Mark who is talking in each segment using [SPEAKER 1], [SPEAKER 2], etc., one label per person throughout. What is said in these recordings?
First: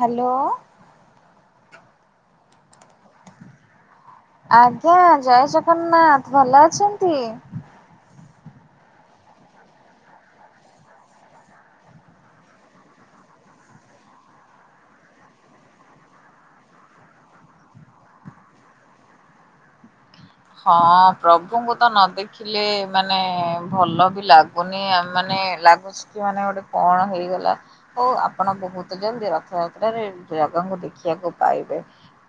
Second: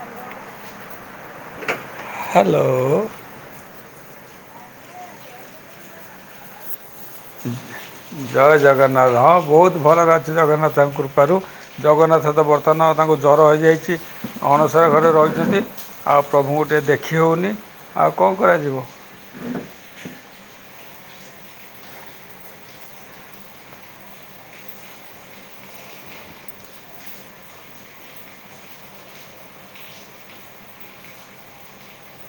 [SPEAKER 1] Hello.
[SPEAKER 2] Hello.
[SPEAKER 1] ଆଜ୍ଞା ଜୟ ଜଗନ୍ନାଥ ଭଲ ଅଛନ୍ତି?
[SPEAKER 2] ଜୟ ଜଗନ୍ନାଥ ହଁ ବହୁତ ଭଲରେ ଅଛି ଜଗନ୍ନାଥ ତାଙ୍କ କୃପାରୁ। ଜଗନ୍ନାଥ ତ ବର୍ତ୍ତମାନ ତାଙ୍କୁ ଜର ହୋଇଯାଇଛି ଅଣସର ଘରେ ରହିଛନ୍ତି। ଆଉ ପ୍ରଭୁଙ୍କୁ ଟିକେ ଦେଖି ହେଉନି ଆଉ କଣ କରାଯିବ।
[SPEAKER 1] ହଁ ପ୍ରଭୁଙ୍କୁ ତ ନ ଦେଖିଲେ ମାନେ ଭଲ ବି ଲାଗୁନି ମାନେ ଲାଗୁ ଛି ମାନେ ଗୋଟେ କଣ ହେଇଗଲା। ଓ ଆପଣ ବହୁତ ଜଲଦି ରଥଯାତ୍ରାରେ ଜାଗାଙ୍କୁ ଦେଖିବାକୁ ପାଇବେ।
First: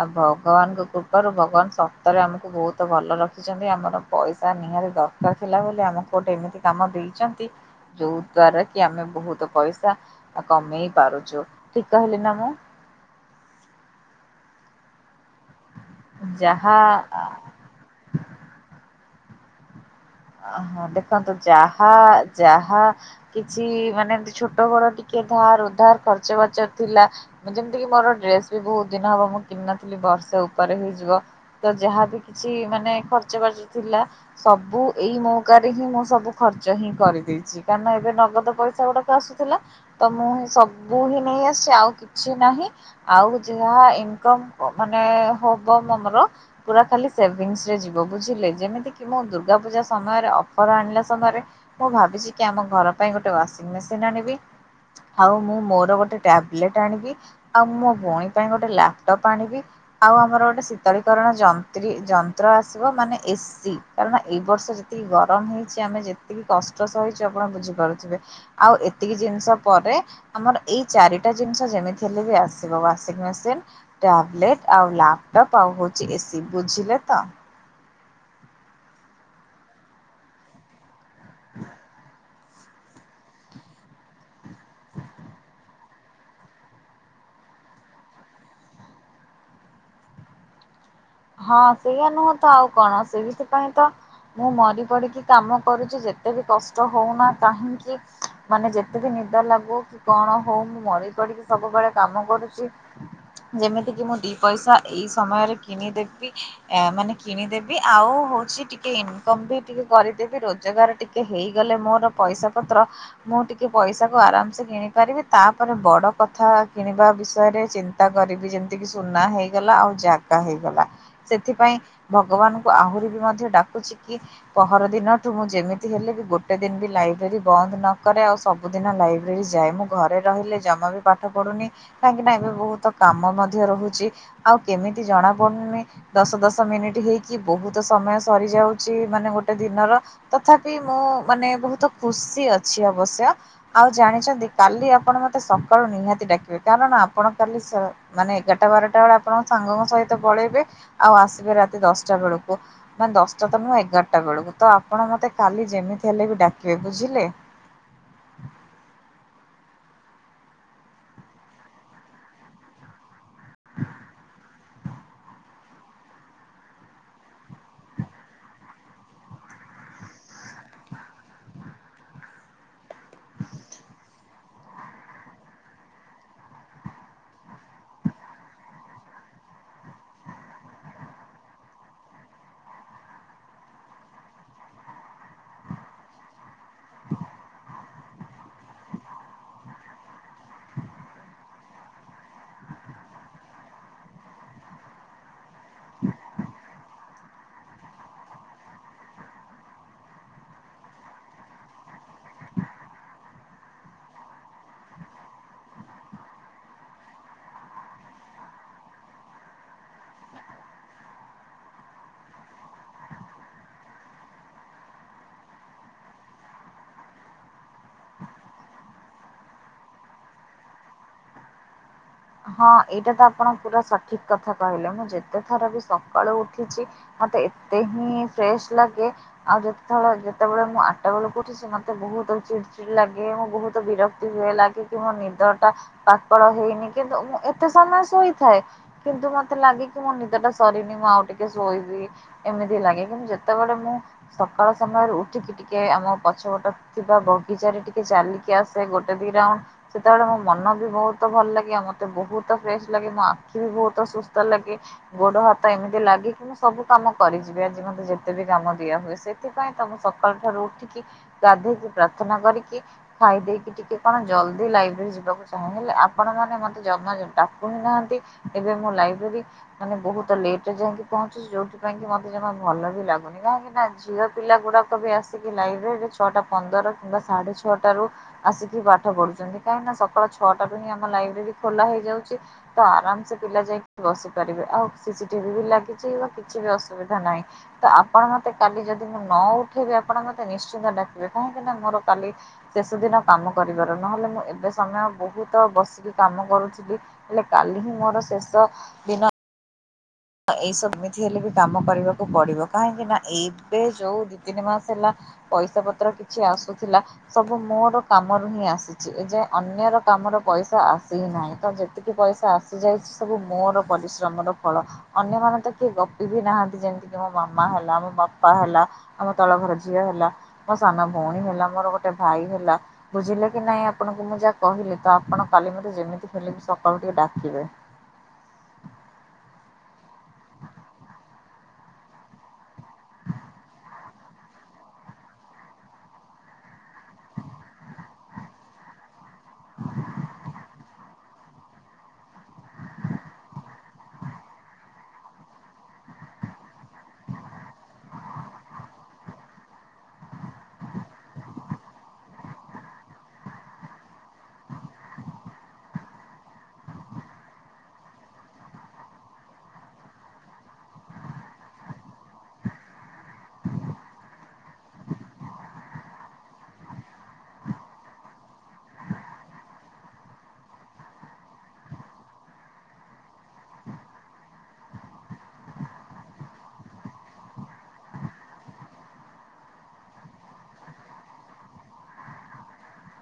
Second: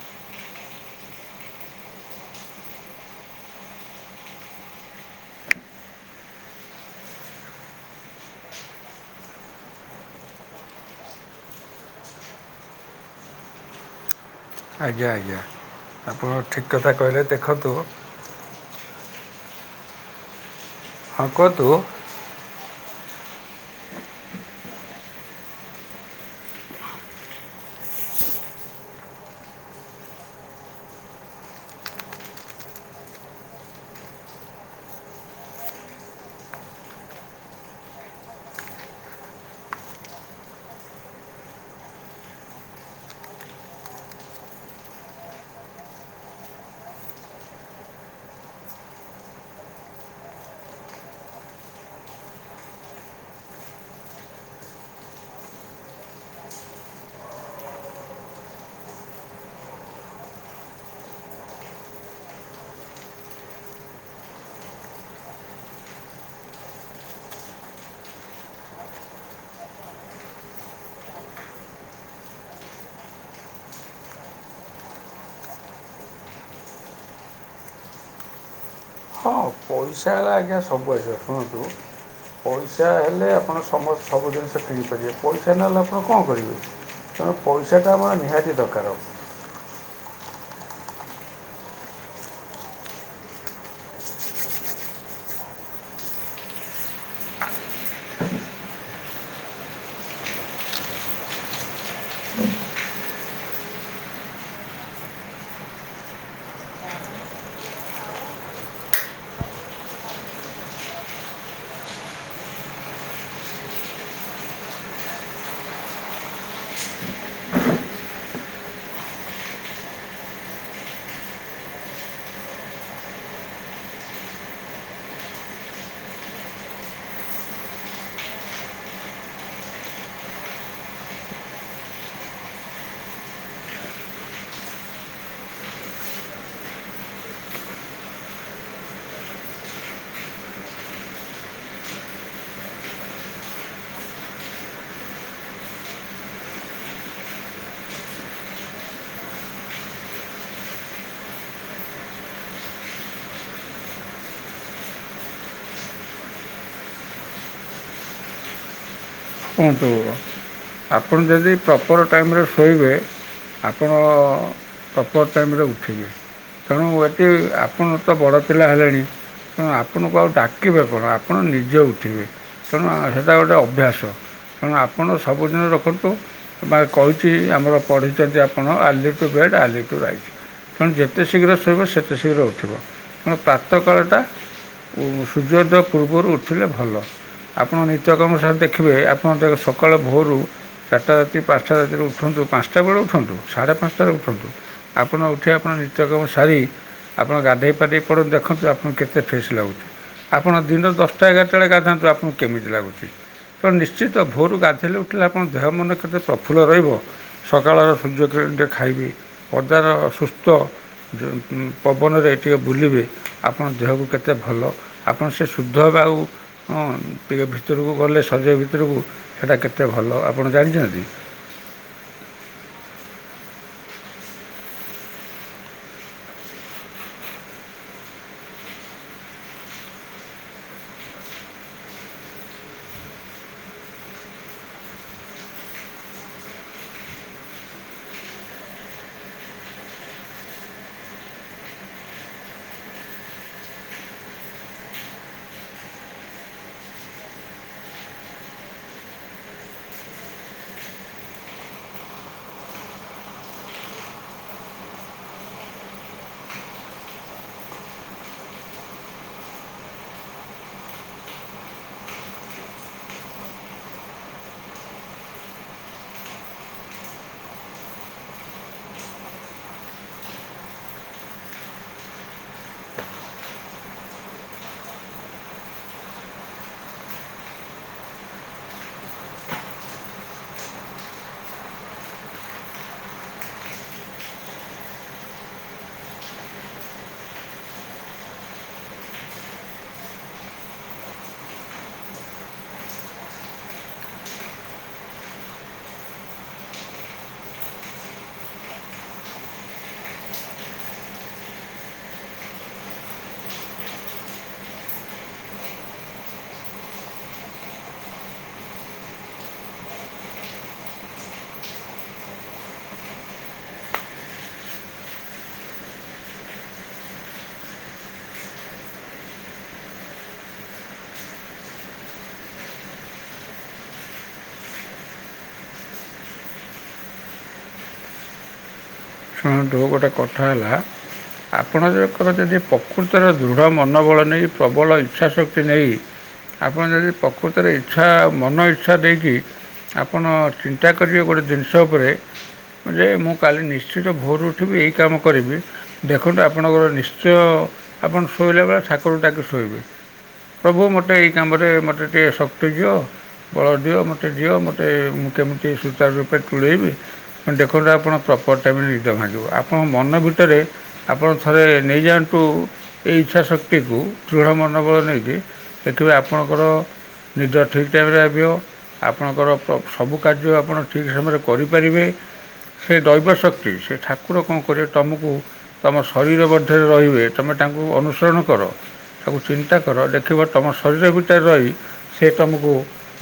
[SPEAKER 1] ଆଉ ଭଗବାନଙ୍କ କୃପାରୁ ଭଗବାନ ସତରେ ଆମକୁ ବହୁତ ତ ଭଲ ରଖିଛନ୍ତି ଆମର ପଇସା ନିହାତି ଦରକାର ଥିଲା ବୋଲି ଆମକୁ ଗୋଟେ ଏମିତି କାମ ଦେଇଛନ୍ତି। ଯୋଉଦ୍ଵାରା କି ଆମେ ବହୁତ ପଇସା କମେଇ ପାରୁଛୁ ଠିକ କହିଲି ନା ମୁଁ।
[SPEAKER 2] ଆଜ୍ଞା ଆଜ୍ଞା ଆପଣ ଠିକ୍
[SPEAKER 1] ଯାହା
[SPEAKER 2] କଥା
[SPEAKER 1] ଆ
[SPEAKER 2] କହିଲେ ଦେଖନ୍ତୁ
[SPEAKER 1] ଅ ହଁ ଦେଖନ୍ତୁ
[SPEAKER 2] କୁହନ୍ତୁ
[SPEAKER 1] ଯାହା ଯାହା କିଛି ମାନେ ଏମତି ଛୋଟ ଘର ଟିକେ ଧାର ଉଧାର ଖର୍ଚ୍ଚ ବାର୍ଚ ଥିଲା, ମୁଁ ଯେମିତି କିି ମୋର ଡ୍ରେସ ବି ବହୁତ ଦିନ ହବ ମୁଁ କିଣିନଥିଲି ବର୍ଷେ ଉପରେ ହେଇଯିବ। ତ ଯାହାବି କିଛି ମାନେ ଖର୍ଚ୍ଚ ବାର୍ଚ୍ଚ ଥିଲା ସବୁ ଏଇ ମୌକାରେ ହିଁ ମୁଁ ସବୁ ଖର୍ଚ୍ଚ ହିଁ କରିଦେଇଛି କାରଣ ଏବେ ନଗଦ ପଇସା ଗୁଡ଼ାକ ଆସୁଥିଲା। ତ ମୁଁ ହଁ ସବୁ ହିଁ ନେଇ ଆସିଛି ଆଉ କିଛି ନାହିଁ। ଆଉ ଯାହା ଇନକମ୍ ମାନେ ହବ ଆମର ପୁରା ଖାଲି ସେଭିଙ୍ଗସ୍ ରେ ଯିବ ବୁଝିଲେ ଯେମିତି କି ମୁଁ ଦୁର୍ଗା ପୂଜା ସମୟରେ ଅଫର ଆଣିଲା ସମୟରେ ମୁଁ ଭାବିଛି କି ଆମ ଘର ପାଇଁ ଗୋଟେ ୱାସିଂମେସିନ ଆଣିବି, ଆଉ ମୁଁ ମୋର ଗୋଟେ ଟ୍ୟାବଲେଟ ଆଣିବି। ଆଉ ମୋ ଭଉଣୀ ପାଇଁ ଗୋଟେ ଲାପଟପ୍ ଆଣିବି। ଆଉ ଆମର ଗୋଟେ ଶୀତଳୀକରଣ ଯନ୍ତ୍ରୀ ଯନ୍ତ୍ର ଆସିବ, ମାନେ ଏ ଶୀ କାରଣ ଏଇ ବର୍ଷ ଯେତିକି ଗରମ ହେଇଛି ଆମେ ଯେତିକି କଷ୍ଟ ସହିଛୁ ଆପଣ ବୁଝିପାରୁଥିବେ। ଆଉ ଏତିକି ଜିନିଷ ପରେ ଆମର ଏଇ ଚାରିଟା ଜିନିଷ ଯେମିତି ହେଲେ ବି ଆସିବ ୱାଂସିଂମେସିନ, ଟ୍ୟାବଲେଟ୍ ଆଉ ଲାପଟପ୍ ଆଉ ହେଉଛି ଏସି ବୁଝିଲେ ତ।
[SPEAKER 2] ହଁ ପଇସା ହେଲା ଆଜ୍ଞା ସବୁ ଆସିବ। ଶୁଣନ୍ତୁ ପଇସା ହେଲେ ଆପଣ ସମସ୍ତ ସବୁ ଜିନିଷ କିଣିପାରିବେ ପଇସା ନହେଲେ ଆପଣ କଣ କରିବେ। ତେଣୁ ପଇସା ଟା ଆମର ନିହାତି ଦରକାର ହବ।
[SPEAKER 1] ହଁ ସେଇଆ ନୁହଁ ତ ଆଉ କଣ ସେଇଥିପାଇଁ ତ ମୁଁ ମରି ପଡ଼ିକି କାମ କରୁଛି ଯେତେ ବି କଷ୍ଟ ହଉନା କାହିଁକି। ମାନେ ଯେତେ ବି ନିଦ ଲାଗୁ କଣ ହଉ ମୁଁ ମରି ପଡ଼ିକି ସବୁବେଳେ କାମ କରୁଛି। ଯେମିତି କିି ମୁଁ ଦି ପଇସା ଏଇ ସମୟରେ କିଣିଦେବି ଆ ମାନେ କିଣିଦେବି। ଆଉ ହଉଛି ଟିକେ ଇନକମ୍ ବି ଟିକେ କରିଦେବି ରୋଜଗାର ଟିକେ ଟିକେ ହେଇଗଲେ ମୋର ପଇସା ପତ୍ର ମୁଁ ଟିକେ ପଇସା କୁ ଆରାମସେ କିଣି ପାରିବି ତାପରେ ବଡ଼ କଥା କିଣିବା ବିଷୟରେ ଚିନ୍ ତା କରିବି ଯେମିତିକି ସୁନା ହେଇଗଲା ଆଉ ଜାଗା ହେଇଗଲା। ସେଥିପାଇଁ ଭଗବାନଙ୍କୁ ଆହୁରି ବି ମଧ୍ୟ୍ୟ ଡାକୁଛି କି ପହରଦିନଠୁ ମୁଁ ଯେମିତି ହେଲେ ବି ଗୋଟେ ଦିନ ବି ଲାଇବ୍ରେରୀ ବନ୍ଦ ନକରେ। ଆଉ ସବୁ ସବୁଦିନ ଲାଇବ୍ରେରୀ ଯାଏ ମୁଁ ଘରେ ରହିଲେ ଜମା ବି ପାଠ ପଢୁନି। କାହିଁକି ନା ଏବେ ବହୁତ କାମ ମଧ୍ୟ ରହୁଛି ଆଉ କେମିତି ଜଣା ପଡୁନି ଦଶ ଦଶ ମିନିଟି ହେଇକି ବହୁତ ସମୟ ସରିଯାଉଛି, ମାନେ ଗୋଟେ ଦିନର। ତଥାପି ମୁଁ ମାନେ ବହୁତ ଖୁସି ଅଛି ଅବଶ୍ୟ। ଆଉ ଜାଣିଛନ୍ତି କାଲି ଆପଣ ମତେ ସକାଳୁ ନିହାତି ଡାକିବେ କାରଣ ଆପଣ କାଲି ସ ମାନେ ଏଗାରଟା ବାରଟା ବେଳେ ଆପଣଙ୍କ ସାଙ୍ଗଙ୍କ ସହିତ ପଳେଇବେ ଆଉ ଆସିବେ ରାତି ଦଶଟା ବେଳକୁ। ନା ଦଶଟା ତ ନୁହେଁ ଏଗାରଟା ବେଳକୁ ତ ଆପଣ ମତେ କାଲି ଯେମିତି ହେଲେ ବି ଡାକିବେ ବୁଝିଲେ।
[SPEAKER 2] କୁହନ୍ତୁ ଆପଣ ଯଦି ପ୍ରପର୍ ଟାଇମ୍ ରେ ଶୋଇବେ ଆପଣ ପ୍ରପର୍ ଟାଇମରେ ଉଠିବେ। ତେଣୁ ଏଠି ଆପଣ ତ ବଡ଼ ପିଲା ହେଲେଣି। ତେଣୁ ଆପଣଙ୍କୁ ଆଉ ଡାକିବେ କଣ ଆପଣ ନିଜେ ଉଠିବେ ତେଣୁ ସେଇଟା ଗୋଟେ ଅଭ୍ୟାସ। ତେଣୁ ଆପଣ ସବୁଦିନ ରଖନ୍ତୁ। ବା କହିଛି ଆମର ପଢ଼ିଛନ୍ତି ଆପଣ early to bed early to right. ତେଣୁ ଯେତେ ଶୀଘ୍ର ଶୋଇବ ସେତେ ଶୀଘ୍ର ଉଠିବ ତେଣୁ ପ୍ରାତଃକାଳଟା। ଉ ସୂର୍ଯ୍ୟୋଦୟ ପୂର୍ବରୁ ଉଠିଲେ ଭଲ ଆପଣ ନିତ୍ୟକର୍ମ ସାରି ଦେଖିବେ। ଆପଣ ଯାକ ସକାଳ ଭୋରୁ। ଚାରିଟା ରାତି ପାଞ୍ଚଟା ରାତିରେ ଉଠନ୍ତୁ ପାଞ୍ଚଟା ବେଳେ ଉଠନ୍ତୁ ସାଢ଼େ ପାଞ୍ଚଟାରେ ଉଠନ୍ତୁ। ଆପଣ ଉଠି ଆପଣ ନିତ୍ୟକମ ସାରି। ଆପଣ ଗାଧୋଇ ପାଧେଇ ପଡ଼ନ୍ତ ଦେଖନ୍ତୁ ଆପଣଙ୍କୁ କେତେ ଫ୍ରେସ୍ ଲାଗୁଛି। ଆପଣ ଦିନ ଦଶଟା ଏଗାରଟା ରେ ଗାଧାନ୍ତୁ ଆପଙ୍କୁ କେମିତି ଲାଗୁଛି ତଣ ନିଶ୍ଚ ଚିତ ଭୋରୁ ଗାଧୋଇଲେ ଉଠିଲେ ଆପଣ ଦେହ ମନ କେତେ ପ୍ରଫୁ୍ଲ ରହିବ। ସକାଳର ସୂର୍ଯ୍ୟ କିିରଣ ଟିକଏ ଖାଇବି ପଦାର ସୁସ୍ଥ। ପବନରେ ଟିକେ ବୁଲିବେ ଆପଣ ଦେହକୁ କେତେ ଭଲ। ଆପଣ ସେ ଶୁଦ୍ଧ ହେବେ ଆଉ ହଁ ଟିକେ ଭିତରକୁ ଗଲେ ଶଜ ଭିତ ଭିତରକୁ ସେଇଟା କେତେ ଭଲ ଆପଣ ଜାଣିଛନ୍ତି।
[SPEAKER 1] ହଁ ଏଇଟା ତ ଆପଣ ପୁରା ସଠିକ କଥା କହିଲ ମୁଁ ଯେତେ ଥର ବି ସକାଳୁ ଉଠିଛି। ମତେ ଏତେ ହିଁ ଫ୍ରେଶ ଲାଗେ ଆଉ ଯେତେଳେ ଯେତେବେଳେ ମୁଁ ଆଟା ବେଳକୁ ଉଠି ମତେ ବହୁତ ଚିଡ ଚିଡ ଲାଗେ ମୁଁ ବହୁତ ବିରକ୍ତି ହୁଏ ଲାଗେ କି ମୋ ନିଦ ଟା ପାକଳ ହେଇନି କିନ୍ତୁ ମୁଁ ଏତେ ସମୟ ଶୋଇଥାଏ। କିନ୍ତୁ ମତେ ଲାଗେ କି ମୋ ନିଦ ଟା ସରିନି ମୁଁ ଆଉ ଟିକେ ଶୋଇବି। ଏମିତି ଲାଗେ କିନ୍ତୁ ଯେତେବେଳେ ମୁଁ ସକାଳ ସମୟରୁ ଉଠିକି ଟିକେ ଆମ ପଛ ପଟ ଥିବା ବଗିଚାରେ ଟିକେ ଚାଲିକି ଆସେ ଗୋଟେ ଦି ରାଉଣ୍ଡ। ସେତେବେଳେ ମୋ ମନ ବି ବହୁତ ଭଲ ଲାଗେ ଆମ ମତେ ବହୁତ ଫ୍ରେଶ ଲାଗେ ମୋ ଆଖି ବି ବହୁତ ସୁସ୍ଥ ଲାଗେ ଗୋଡ ହାତ ଏମିତି ଲାଗେ କି ମୁଁ ସବୁ କାମ କରିଯିବି ଆଜି ମତେ ଯେତେବ କାମ ଦିଆ ହୁଏ ସେଥିପାଇଁ ତ ମୁଁ ସକାଳୁ ଠାରୁ ଉଠିକି। ଗାଧେଇକି ପ୍ରାର୍ଥନା କରିକି। ଖାଇ ଦେଇକି ଟିକେ କଣ ଜଲ୍ଦି ଲାଇବ୍ରେରୀ ଯିବାକୁ ଚାହେଁ ହେଲେ ଆପଣ ମାନେ ମ ଜମା ତ ଡାକୁ ହିଁ ନାହାନ୍ତି ଏବେ ମୁଁ ଲାଇବ୍ରେରୀ ମାନେ ବହୁତ ଲେଟରେ ଯାଇକି ପହଞ୍ଚୁଛି। ଯୋଉଥି ପାଇଁ କି ମତେ ଜମା ଭଲ ବି ଲାଗୁନି କାହିଁକି ନା ଝିଅ ପିଲା ଗୁଡାକ ବି ଆସିକି ଲାଇବ୍ରେରୀରେ। ଛଅଟା ପନ୍ଦର କିମ୍ବା ସାଢ଼େ ଛଅଟାରୁ। ଆସିକି ପାଠ ପଢୁଛନ୍ତି କାହିଁକି ନା ସକାଳ ଛଅଟାରୁ ହିଁ ଆମ ଲାଇବ୍ରେରୀ ଖୋଲା ହେଇଯାଉଛି। ତ ଆରାମ ସେ ପିଲା ଯାଇକି ବସି ପାରିବେ ଆଉ ସିସିଟିଭି ବି ଲାଗିଛି ବା କିଛି ବି ଅସୁବିଧା ନାହିଁ। ତ ଆପଣ ମତେ କାଲି ଯଦି ମୁଁ ନ ଉଠିବି ଆପଣ ମତେ ନିଶ୍ଚିନ୍ତ ଡାକିବେ କାହିଁକି ନା ମୋର କାଲି। ଶେଷ ଦିନ କାମ କରିବାର ନହେଲେ ମୁଁ ଏବେ ସମୟ ବହୁତ ବସିକି। କାମ କରୁଥିଲି ହେଲେ କାଲି ହିଁ ମୋର ଶେଷ ଦିନ। ଏଇସବ ଏମିତି ହେଲେ ବି କାମ କରିବାକୁ ପଡିବ କାହିଁକି ନା ଏବେ ଯୋଉ ଦି ତିନି ମାସ ହେଲା। ପଇସା ପତ୍ର କିଛି ଆସୁଥିଲା। ସବୁ ମୋର କାମରୁ ହିଁ ଆସିଛି ଏଯାଁ ଅନ୍ୟର କାମର ପଇସା ଆସି ହି ନାହିଁ ତ ଯେ ତିକି ପଇସା ଆସିଯାଇଛି ସବୁ ମୋର ପରିଶ୍ରମର ଫଳ। ଅନ୍ୟମାନେ ତ କିଏ ଗପି ବି ନାହାନ୍ତି ଯେମିତିକି ମୋ ମାମା ହେଲା ମୋ ବାପା ହେଲା। ଆମ ତଳ ଘର ଝିଅ ହେଲା ମୋ ସାନ ଭଉଣୀ ହେଲା ମୋର ଗୋଟେ ଭାଇ ହେଲା। ବୁଝିଲେ କି ନାଇଁ ଆପଣଙ୍କୁ ମୁଁ ଯାହା କହିଲି ତ ଆପଣ କାଲି ମତେ ଯେମିତି ହେଲେ ବି ସକାଳୁ ଟିକେ ଡାକିବେ।
[SPEAKER 2] ଶୁଣନ୍ତୁ ଗୋଟେ କଥା ହେଲା ଆପଣଙ୍କର ଯଦି ପ ପ୍ରକୃତର ଦୃଢ଼ ମନୋବଳ ନେଇ। ପ୍ରବଳ ଇଚ୍ଛାଶକ୍ତି ନେଇ ଆପଣ ଯଦି ପ୍ରକୃତରେ ଇଚ୍ଛା ମନ ଇଚ୍ଛା ଦେଇକି। ଆପଣ ଚିନ୍ତା କରିବେ ଗୋଟେ ଜିନିଷ ଉପରେ ଯେ, ମୁଁ କାଲି ନିଶ୍ଚିତ। ଚାରିଟା ଭୋରୁ ଉଠିବି। ଏଇ କାମ କରିବି। ଦେଖନ୍ତୁ ଆପଣଙ୍କର ନିଶ୍ଚୟ ଆପଣ ଶୋଇଲା ବେଳେ ଠାକୁରଙ୍କୁ ଡାକି ଶୋଇବେ। ପ୍ରଭୁ ମୋତେ ଏଇ କାମରେ ମୋତେ ଟିକିଏ ଶକ୍ତି ଦିଅ। ବଳ ଦିଅ ଶକ୍ତି ମତେ ଦିଅ। ମୁଁ କେମିତି ସୂଚରୁ ରୂପେ ତୁଲେଇବି। ଦେଖନ୍ତୁ ଆପଣ ପ୍ରପର ଟାଇମ ରେ ନିଦ ଭାଙ୍ଗିବ। ଆପଣଙ୍କ ମନ ଭିତରେ। ଆପଣ ଥରେ ନେଇଯାଆନ୍ତୁ ଏ ଇଚ୍ଛାଶକ୍ତିକୁ। ଦୃଢ଼ ମନୋବଳ ନେଇକି, ଦେଖିବେ ଆପଣଙ୍କର ନିଦ ଠିକ ଟାଇମରେ ଲାଗିବ। ଆପଣଙ୍କର ସବୁ କାର୍ଯ୍ୟ ଆପଣ ଠିକ୍ ସମୟରେ କରିପାରିବେ। ସେ ଦୈବଶକ୍ତି। ସେ ଠାକୁର କଣ କରିବେ ତମକୁ। ତୁମ ଶରୀର ମଧ୍ୟରେ ରହିବେ ତୁମେ ତାଙ୍କୁ ଅନୁସରଣ କର। ତାକୁ ଚିନ୍ତା କର ଦେଖିବ ତୁମ ଶରୀର ଭିତରେ ରହି, ସେ ତୁମକୁ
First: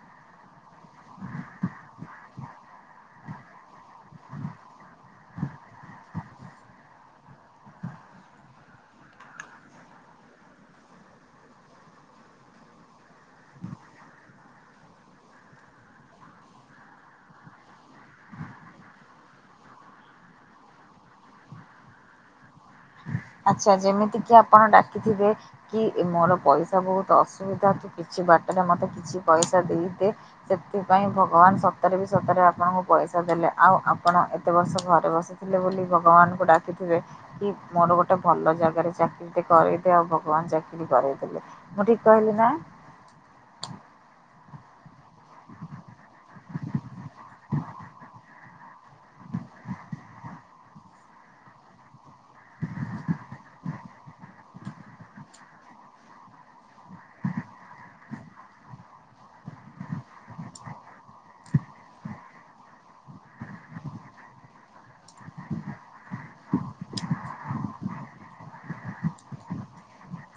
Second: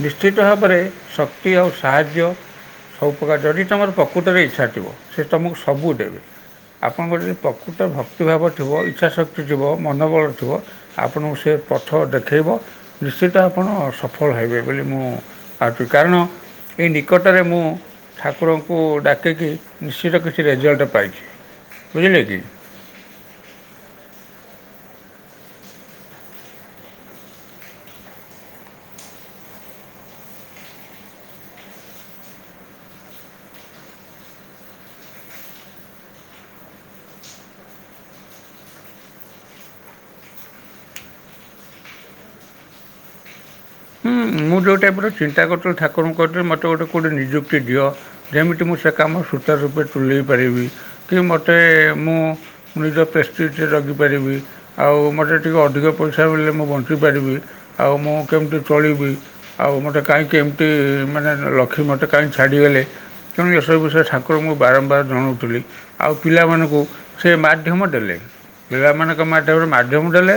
[SPEAKER 2] ନିଶ୍ଚିତ ଭାବରେ ଶକ୍ତି ଆଉ ସାହାଯ୍ୟ। ସବୁପ୍ରକାର ଯଦି ତୁମର ପ୍ରକୃ ତ ରେ ଇଚ୍ଛା ଥିବ ସେ ତୁମକୁ ସବୁ ଦେବେ। ଆପଣଙ୍କର ଯଦି ପ୍ରକୃତ ଭକ୍ତିଭାବ ଥିବ, ଇଚ୍ଛାଶକ୍ତି ଥିବ, ମନୋବଳ ଥିବ, ଆପଣଙ୍କୁ ସେ ପଥ ଦେଖାଇବ। ନିଶ୍ଚିତ ଆପଣ ସଫଳ ହେବେ ବୋଲି ମୁଁ ଭାବଛି। କାରଣ, ଏ ନିକଟରେ ମୁଁ ଠାକୁରଙ୍କୁ ଡାକିକି। ନିଶ୍ଚିତ କିଛି ରେଜଲ୍ଟ ପାଇଛି ବୁଝିଲେ କି?
[SPEAKER 1] ଆଚ୍ଛା ଯେମିତି କିି ଆପଣ ଡାକିଥିବେ।। କି ମୋର ପଇସା ବହୁତ ଅସୁବିଧା। କି କିଛି ବାଟରେ ମତେ କିଛି ପଇସା ଦେଇଦେ। ସେଥିପାଇଁ ଭଗବାନ ସତରେ ବି ସତରେ ଆପଣଙ୍କୁ ପଇସା ଦେଲେ। ଆଉ ଆପଣ ଏତେ ବର୍ଷ ଘରେ ବସି। ଥିଲେ ବୋଲି ଭଗବାନଙ୍କୁ ଡାକିଥିବେ। କି ମୋର ଗୋଟେ, ଗୋଟେ ଭଲ ଜାଗାରେ ଚାକିରି ଟେ କରଇଦିଅ। ଆଉ ଭଗବାନ ଚାକିରୀ କରେଇଦେଲେ, ମୁଁ ଠିକ କହିଲି ନା।
[SPEAKER 2] ହୁଁ ମୁଁ ଯୋଉ ଟାଇପର ଚିନ୍ତା କରୁଥିଲି ଠାକୁରଙ୍କ କହିିଥିଲି ମୋତେ ଗୋଟେ କେଉଁଠି ନିଯୁକ୍ତି ଦିଅ। ଯେମିତି ମୁଁ ସେ କାମ ସୁଚାରୁ ରୂପେ ତୁଲେଇ ପାରିବି କି? ମୋତେ ମୁଁ ନିଜ ପେଷ୍ଟିଜରେ ରଖିପାରିବି। ଆଉ ମୋତେ ଟିକେ ଅଧିକ ପଇସା ମିଳିଲେ ମୁଁ ବଞ୍ଚିପାରିବି ଆଉ ମୁଁ କେମିତି ଚଳିବି। ଆଉ ମୋତେ କାହିଁକି ଏମିତି ମାନେ ଲକ୍ଷ୍ମୀ ମୋତେ କାହିଁକି ଛାଡ଼ିଗଲେ। ତେଣୁ ଏସବୁ ବିଷୟରେ ଠାକୁରଙ୍କୁ ମୁଁ ବାରମ୍ବାର ଜଣାଉଥିଲି। ଆଉ ପିଲାମାନଙ୍କୁ ସେ ମାଧ୍ୟମ ଦେଲେ ପିଲାମାନଙ୍କ ମାଧ୍ୟମରେ ମାଧ୍ୟମ ଦେଲେ।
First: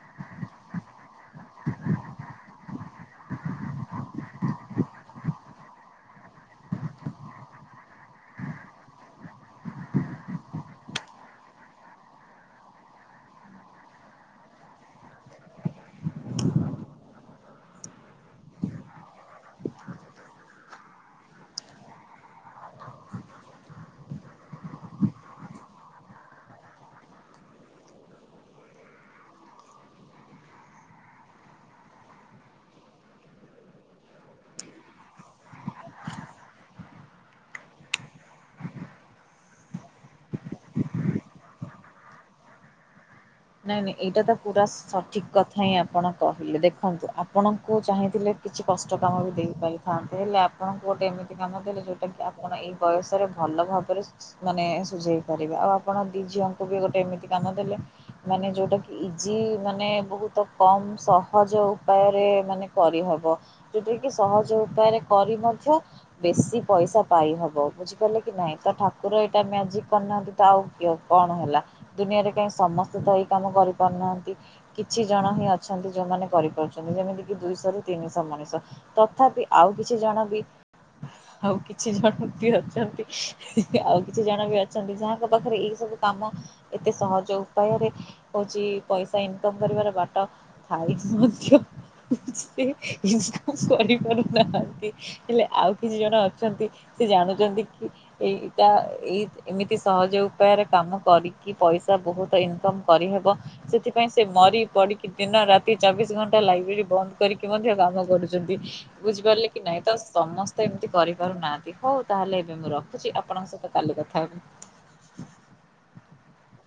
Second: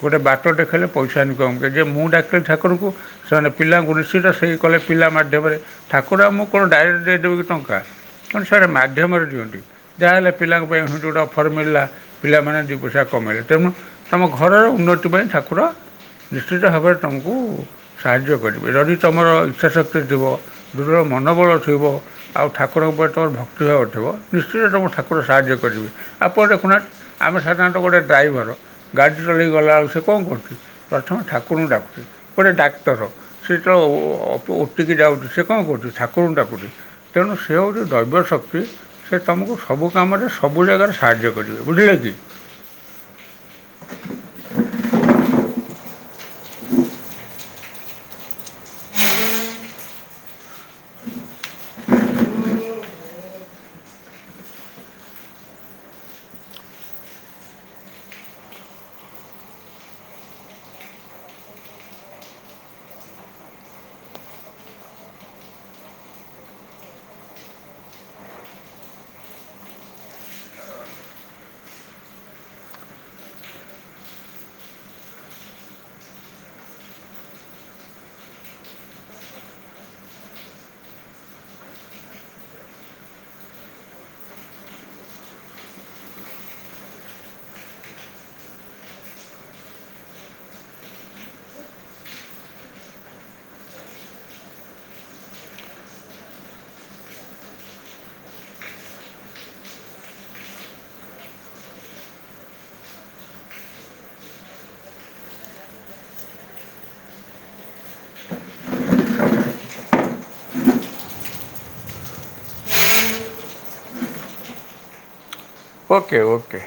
[SPEAKER 2] ଗୋଟେ ବାଟଦେଖେଇଲେ ପଇସା ଇନକମରେ, ଯେହେତୁ ମୁଁ ଡାକେ ଠା କୁରଙ୍କୁ ପରଙ୍କୁ ସେମାନେ ପିଲାଙ୍କୁ ନିଶ୍ଚିତ ସେଇ କଲେ ପିଲା ମାଧ୍ୟମରେ ଠାକୁର ଆମକୁ କଣ ଡାଇରେକ୍ଟ ଦେଇଦେବେ କି ଟଙ୍କା, ସେ ଗୋଟେ ମାଧ୍ୟମରେ ଦିଅନ୍ତି। ଯାହାହେଲେ ପିଲାଙ୍କ ପାଇଁ ଗୋଟେ ଅଫର୍ ମିଳିଲା। ପିଲାମାନେ ଦୁଇ ପଇସା କମେଇଲେ, ତେଣୁ। ତମ ଘରର ଉନ୍ନତି ପାଇଁ ଠାକୁର ନିଶ୍ଚିତ ଭାବରେ ତମକୁ କୁ ସାହାଯ୍ୟ କରିବେ। ଯଦି ତୁମର ଇଚ୍ଛାଶକ୍ତି ଥିବ ଦୃଢ଼ ମନୋବେଲ ଆଉ ଠାକୁରଙ୍କ ଉପରେ ତୁମର ଭକ୍ତିଭାବ ଥିବ। ନିଶ୍ଚିତ ତମ କୁଠାକୁର ସାହାଯ୍ୟ କରିବେ। ଆପଣ ଦେଖୁନାହାନ୍ତିି। ଆମେ ସାଧାରଣତଃ ଗୋଟେ ଡ୍ରାଇଭର ଗାଡ଼ି ଚଲେଇ ଗଲାବେଳୁ ସେ କଣ କରୁଛି। ପ୍ରଥମେ ଠାକୁରଙ୍କୁ ଡାକୁଛି। ଗୋଟେ ଡାକ୍ତର ସେ ତ ଓ, ଟି, କି ଯାଉଛି ସେ କଣ କରୁଛି ଠାକୁର ଙ୍କୁଡାକୁଛି। ତେଣୁ ସେ ହଉଛି ଦ୍ରୈବ୍ୟ ଶକ୍ତି। ସେ ତମକୁ ସବୁ କାମରେ ସବୁ ଜାଗାରେ ସାହାଯ୍ୟ କରିବେ, ବୁଝିଲେ କି?
[SPEAKER 1] ନାଇଁ ନାଇଁ ଏଇଟା, ତ ପୁରା ସଠିକ୍ କଥା ହିଁ ଆପଣ କହିଲେ, ଦେଖନ୍ତୁ ଆପଣଙ୍କୁ ଚାହିଁଥିଲେ। କିଛି କଷ୍ଟ କାମ ବି ଦେଇପାରିଥାନ୍ତେ ହେଲେ ଆପଣଙ୍କୁ ଗୋଟେ ଏମିତି କାମ ଦେଲେ ଯଉଟା ତାକି ଆପଣ ଏଇ ବୟସରେ ଭଲ ଭାବରେ ମାନେ ସୁଝେଇ ପାରିବେ, ଆଉ ଆପଣ ଦି ଝିଅଙ୍କୁ ବି ଗୋଟେ ଏମିତି କାମ ଦେଲେ ମାନେ ଯୋଉଟାକି ଇଜି ମାନେ ବହୁତ କମ୍ ସହଜ ଉପାୟରେ ମାନେ କରିହେବ। ଯୋଉଟା କିି ସହଜ ଉପାୟରେ କରି ମଧ୍ୟ। ବେଶି ପଇସା ପାଇହବ ବୁଝିପାରିଲେ କି ନାଇଁ ତ ଠାକୁର ଏଇଟା ମାଜିକ୍ କରିନାହାନ୍ତି। ତ ଆଉ କିଅ କଣ ହେଲା ଦୁନିଆରେ କାହିଁ ସମସ୍ତେ ତ ଏଇ କାମ କରିପାରୁନାହାନ୍ତି। କିଛି ଜଣ ହିଁ ଅଛନ୍ତି ଯୋଉମାନେ କରିପାରୁଛନ୍ତି, ଯେମିତିକି ଦୁଇଶହ ରୁ ତିନିଶହ ମଣିଷ। ତଥାପି ଆଉ କିଛି ଜଣ ବି ଆଉ କିଛି ଜଣ ବି ଅଛନ୍ତି। ଆଉ କିଛି ଜଣ ବି ଅଛନ୍ତି ଯାହାଙ୍କ ପାଖରେ ଏଇ ସବୁ କାମ ଏତେ ସହଜ। ଉପାୟରେ ହୋଉଛି ପଇସା ଇନକମ୍ କରିବାର ବାଟ ଥାଇ ମଧ୍ଯ। ସେ ଇନକମ୍ କରିପାରୁନାହାନ୍ତି। ହେଲେ ଆଉ କିଛି ଜଣ ଅଛନ୍ତି ସେ ଜାଣୁଛନ୍ତି କି। ଏଇଟା ଏଇ ଏମିତି ସହଜ ଉପାୟରେ କାମ କରିକି ପଇସା ବହୁତ୍ ଇନକମ୍ କରିହେବ। ସେଥିପାଇଁ ସେ ମରି ପଡିକି ଦିନ ରାତି ଚବିଶ୍ ଘଣ୍ଟା ଲାଇବ୍ରେରି ବନ୍ଦ କରିକି ମଧ୍ୟ କାମ କରୁଛନ୍ତି। ବୁଝିପାରିଲେ କି ନାଇଁ ତ ସମସ୍ତେ ଏମିତି କରିପାରୁନାହାନ୍ତି। ହଉ ତାହେଲେ ଏବେ ମୁଁ ରଖୁଛି, ଆପଣଙ୍କ ସହିତ କାଲି କଥା ହେବି।
[SPEAKER 2] Okay okay.